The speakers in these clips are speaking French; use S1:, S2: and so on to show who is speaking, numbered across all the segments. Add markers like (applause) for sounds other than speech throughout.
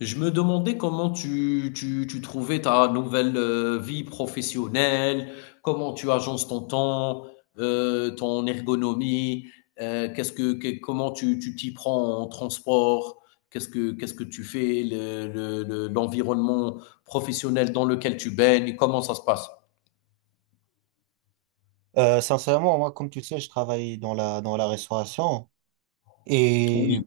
S1: Je me demandais comment tu trouvais ta nouvelle vie professionnelle, comment tu agences ton temps, ton ergonomie, comment tu t'y prends en transport, qu'est-ce que tu fais, l'environnement professionnel dans lequel tu baignes, comment ça se passe?
S2: Sincèrement, moi, comme tu le sais, je travaille dans la restauration. Et
S1: Oui,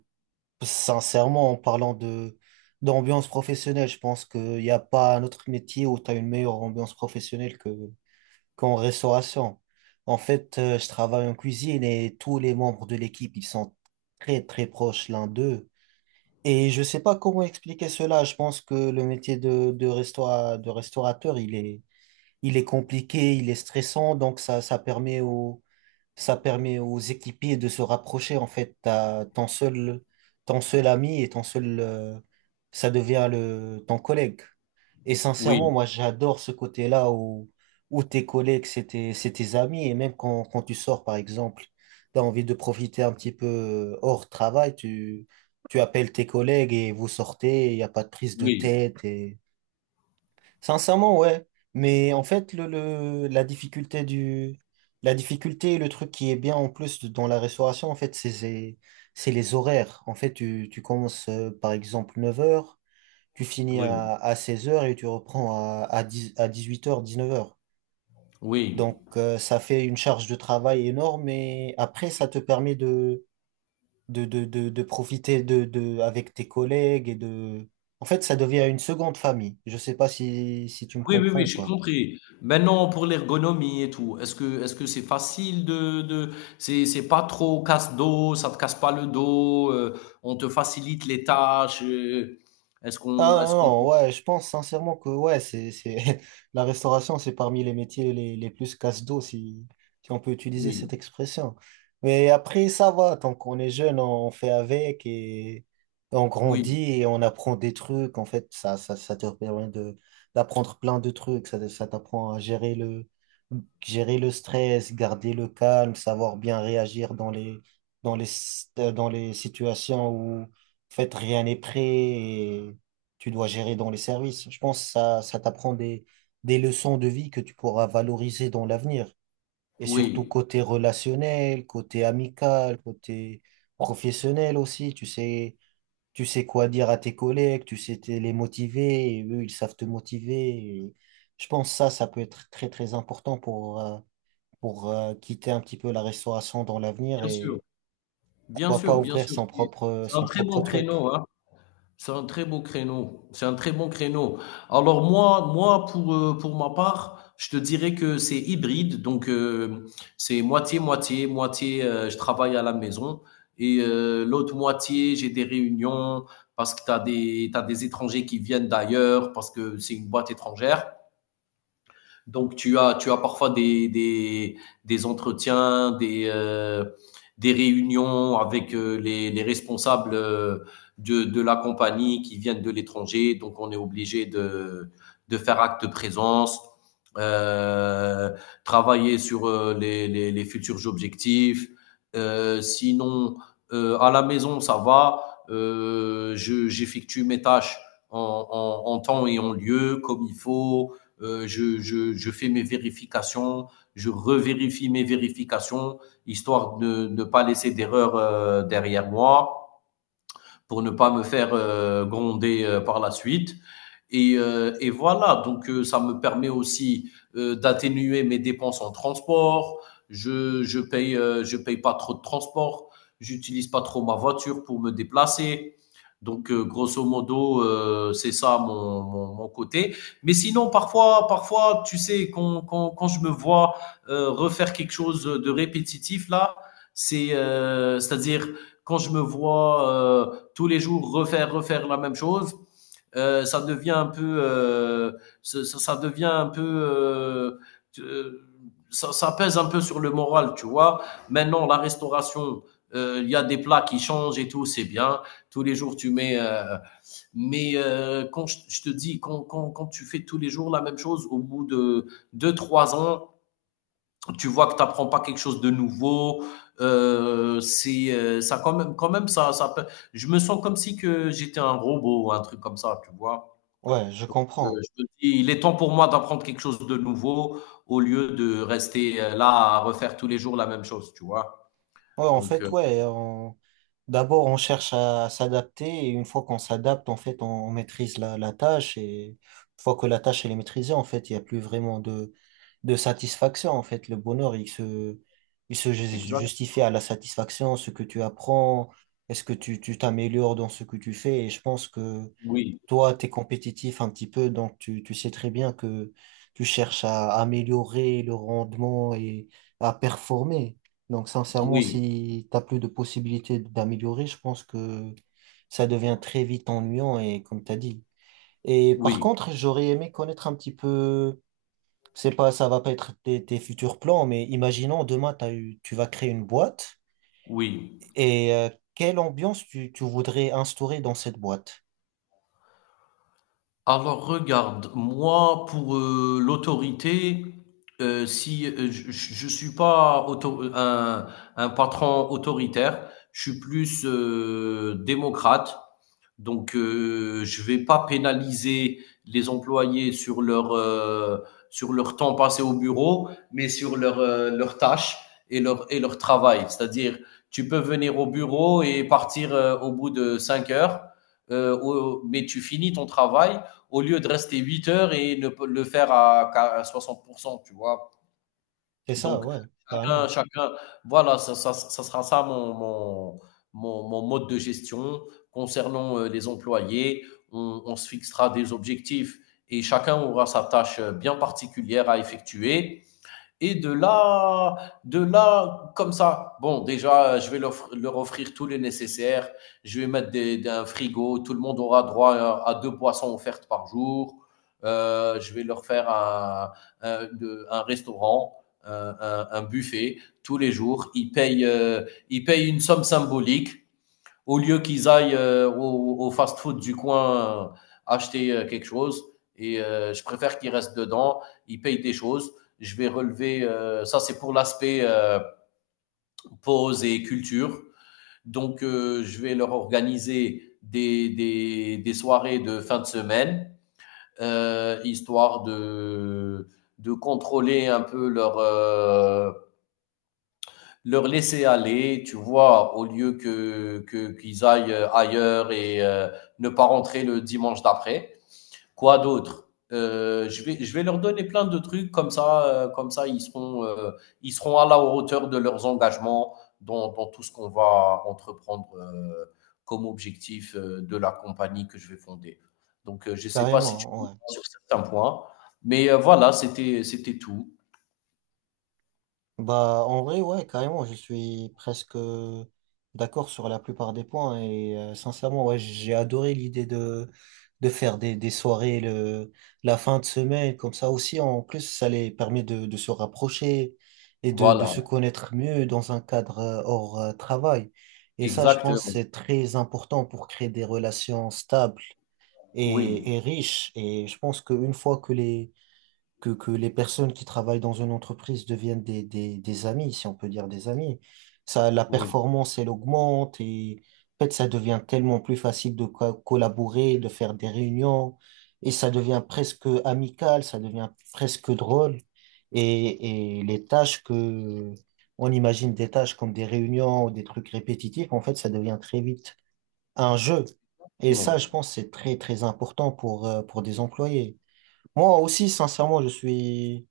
S2: sincèrement, en parlant d'ambiance professionnelle, je pense qu'il n'y a pas un autre métier où tu as une meilleure ambiance professionnelle qu'en restauration. En fait, je travaille en cuisine et tous les membres de l'équipe, ils sont très, très proches l'un d'eux. Et je sais pas comment expliquer cela. Je pense que le métier de restaurateur, il est compliqué, il est stressant, donc ça permet aux équipiers de se rapprocher. En fait, t'as ton seul ami et ton seul, ça devient ton collègue. Et sincèrement,
S1: oui,
S2: moi, j'adore ce côté-là où tes collègues, c'est tes amis. Et même quand tu sors, par exemple, tu as envie de profiter un petit peu hors travail, tu appelles tes collègues et vous sortez. Il n'y a pas de prise de
S1: oui,
S2: tête. Sincèrement, ouais. Mais en fait, la difficulté et le truc qui est bien en plus dans la restauration, en fait, c'est les horaires. En fait, tu commences, par exemple, 9h, tu finis
S1: oui,
S2: à 16h et tu reprends à 18h, 19h.
S1: oui.
S2: Donc, ça fait une charge de travail énorme et après, ça te permet de profiter avec tes collègues et en fait, ça devient une seconde famille. Je sais pas si tu me
S1: Oui, oui,
S2: comprends
S1: oui,
S2: ou
S1: j'ai
S2: pas.
S1: compris. Maintenant, pour l'ergonomie et tout, est-ce que c'est facile de c'est pas trop casse-dos, ça te casse pas le dos, on te facilite les tâches,
S2: Ah
S1: est-ce qu'on
S2: non, ouais, je pense sincèrement que ouais, (laughs) la restauration, c'est parmi les métiers les plus casse-dos, si on peut utiliser
S1: oui,
S2: cette expression. Mais après, ça va, tant qu'on est jeune, on fait avec et on
S1: oui,
S2: grandit et on apprend des trucs. En fait, ça te permet d'apprendre plein de trucs. Ça t'apprend à gérer le stress, garder le calme, savoir bien réagir dans les, dans les situations où, en fait, rien n'est prêt, tu dois gérer dans les services. Je pense que ça t'apprend des leçons de vie que tu pourras valoriser dans l'avenir. Et surtout
S1: oui,
S2: côté relationnel, côté amical, côté professionnel aussi. Tu sais quoi dire à tes collègues, tu sais les motiver, et eux, ils savent te motiver. Et je pense que ça peut être très, très important pour quitter un petit peu la restauration dans l'avenir
S1: bien sûr,
S2: et
S1: bien
S2: pourquoi
S1: sûr,
S2: pas
S1: bien
S2: ouvrir
S1: sûr,
S2: son propre,
S1: c'est un
S2: son
S1: très bon
S2: propre truc.
S1: créneau, hein. C'est un très beau créneau. C'est un très bon créneau. Alors moi, moi pour ma part, je te dirais que c'est hybride. C'est moitié-moitié. Moitié, moitié, je travaille à la maison et l'autre moitié, j'ai des réunions parce que t'as des étrangers qui viennent d'ailleurs, parce que c'est une boîte étrangère. Donc, tu as parfois des entretiens, des réunions avec les responsables de la compagnie qui viennent de l'étranger. Donc, on est obligé de faire acte de présence, euh, travailler sur les futurs objectifs. Sinon, à la maison, ça va. J'effectue mes tâches en, en temps et en lieu, comme il faut. Je fais mes vérifications, je revérifie mes vérifications, histoire de ne pas laisser d'erreur derrière moi pour ne pas me faire gronder par la suite. Et voilà, ça me permet aussi d'atténuer mes dépenses en transport. Je paye je paye pas trop de transport. J'utilise pas trop ma voiture pour me déplacer. Grosso modo, c'est ça mon côté. Mais sinon, parfois, tu sais, quand je me vois refaire quelque chose de répétitif là, c'est-à-dire quand je me vois tous les jours refaire la même chose, ça devient un peu, ça devient un peu, euh, ça pèse un peu sur le moral, tu vois. Maintenant, la restauration, il y a des plats qui changent et tout, c'est bien. Tous les jours, tu mets. Mais quand je te dis, quand tu fais tous les jours la même chose, au bout de deux, trois ans, tu vois que tu n'apprends pas quelque chose de nouveau. C'est Ça quand même, ça peut- je me sens comme si que j'étais un robot ou un truc comme ça, tu vois.
S2: Ouais, je
S1: Donc, euh,
S2: comprends.
S1: je me dis, il est temps pour moi d'apprendre quelque chose de nouveau au lieu de rester là à refaire tous les jours la même chose, tu vois.
S2: Ouais, en
S1: Donc,
S2: fait, ouais. D'abord, on cherche à s'adapter et une fois qu'on s'adapte, en fait, on maîtrise la tâche et une fois que la tâche elle est maîtrisée, en fait, il n'y a plus vraiment de satisfaction. En fait, le bonheur, il se ju-
S1: exact.
S2: justifie à la satisfaction, ce que tu apprends, est-ce que tu t'améliores dans ce que tu fais. Et je pense que
S1: Oui,
S2: toi, tu es compétitif un petit peu, donc tu sais très bien que tu cherches à améliorer le rendement et à performer. Donc, sincèrement,
S1: oui,
S2: si tu plus de possibilités d'améliorer, je pense que ça devient très vite ennuyant et comme tu as dit. Et par
S1: oui,
S2: contre, j'aurais aimé connaître un petit peu, c'est pas, ça va pas être tes futurs plans, mais imaginons demain, tu vas créer une boîte.
S1: oui.
S2: Et quelle ambiance tu voudrais instaurer dans cette boîte?
S1: Alors regarde, moi pour, l'autorité, si, je suis pas auto un patron autoritaire, je suis plus, démocrate. Donc, je vais pas pénaliser les employés sur leur temps passé au bureau, mais sur leur, leurs tâches et leur travail. C'est-à-dire, tu peux venir au bureau et partir, au bout de 5 heures, au mais tu finis ton travail au lieu de rester 8 heures et ne le faire à 60%, tu vois.
S2: C'est ça,
S1: Donc,
S2: ouais, carrément.
S1: chacun voilà, ça sera ça mon mode de gestion. Concernant les employés, on se fixera des objectifs et chacun aura sa tâche bien particulière à effectuer. Et de là, comme ça, bon, déjà, je vais leur offrir tout le nécessaire. Je vais mettre un frigo. Tout le monde aura droit à deux boissons offertes par jour. Je vais leur faire un- un restaurant, un buffet tous les jours. Ils payent une somme symbolique au lieu qu'ils aillent au fast-food du coin acheter quelque chose. Et je préfère qu'ils restent dedans, ils payent des choses. Je vais relever, ça c'est pour l'aspect pause et culture. Je vais leur organiser des soirées de fin de semaine, histoire de contrôler un peu leur, leur laisser aller, tu vois, au lieu qu'ils aillent ailleurs et ne pas rentrer le dimanche d'après. Quoi d'autre? Je vais leur donner plein de trucs comme ça ils seront à la hauteur de leurs engagements dans tout ce qu'on va entreprendre comme objectif de la compagnie que je vais fonder. Je sais pas si tu
S2: Carrément,
S1: veux
S2: ouais.
S1: sur certains points, voilà, c'était tout.
S2: Bah, en vrai, ouais, carrément, je suis presque, d'accord sur la plupart des points et sincèrement, ouais, j'ai adoré l'idée de faire des soirées la fin de semaine, comme ça aussi, en plus, ça les permet de se rapprocher et de
S1: Voilà,
S2: se connaître mieux dans un cadre, hors travail. Et ça, je pense,
S1: exactement.
S2: c'est très important pour créer des relations stables
S1: Oui,
S2: et riches. Et je pense qu'une fois que les personnes qui travaillent dans une entreprise deviennent des amis, si on peut dire des amis. Ça, la
S1: oui.
S2: performance, elle augmente et en fait, ça devient tellement plus facile de collaborer, de faire des réunions et ça devient presque amical, ça devient presque drôle. Et les tâches on imagine des tâches comme des réunions ou des trucs répétitifs, en fait, ça devient très vite un jeu. Et ça, je
S1: Bon.
S2: pense, c'est très, très important pour des employés. Moi aussi, sincèrement,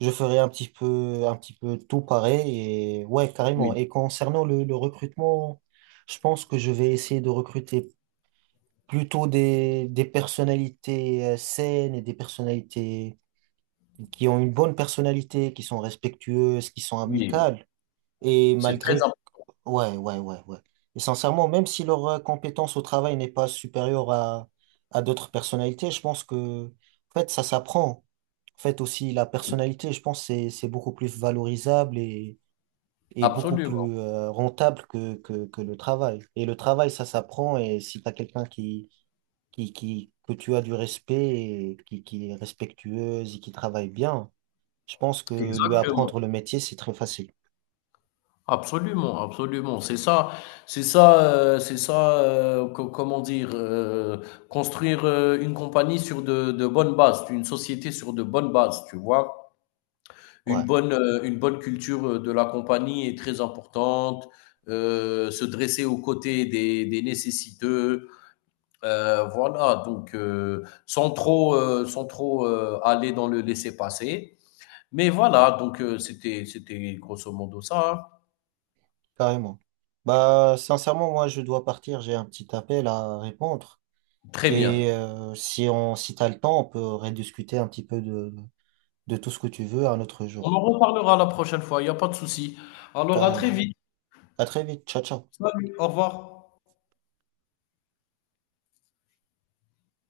S2: je ferai un petit peu tout pareil et ouais, carrément.
S1: Oui,
S2: Et concernant le recrutement, je pense que je vais essayer de recruter plutôt des personnalités, saines, et des personnalités qui ont une bonne personnalité, qui sont respectueuses, qui sont
S1: oui,
S2: amicales. Et
S1: c'est très
S2: malgré
S1: im
S2: Ouais, ouais, ouais, ouais. Et sincèrement, même si leur, compétence au travail n'est pas supérieure à d'autres personnalités, je pense que, en fait, ça s'apprend. En fait, aussi, la personnalité, je pense, c'est beaucoup plus valorisable et beaucoup
S1: absolument,
S2: plus, rentable que le travail. Et le travail, ça s'apprend. Et si tu as quelqu'un que tu as du respect, et qui est respectueuse et qui travaille bien, je pense que lui
S1: exactement,
S2: apprendre le métier, c'est très facile.
S1: absolument, absolument. C'est ça, c'est ça, co comment dire? Construire, une compagnie sur de bonnes bases, une société sur de bonnes bases, tu vois?
S2: Ouais.
S1: Une bonne culture, de la compagnie est très importante, se dresser aux côtés des nécessiteux, voilà. Donc sans trop, sans trop, aller dans le laisser-passer. Mais voilà, c'était grosso modo ça, hein.
S2: Carrément. Bah, sincèrement, moi, je dois partir. J'ai un petit appel à répondre.
S1: Très bien.
S2: Et si t'as le temps, on peut rediscuter un petit peu de tout ce que tu veux un autre
S1: On
S2: jour.
S1: en reparlera la prochaine fois, il n'y a pas de souci. Alors à très
S2: Carrément.
S1: vite.
S2: À très vite. Ciao, ciao.
S1: Salut, au revoir.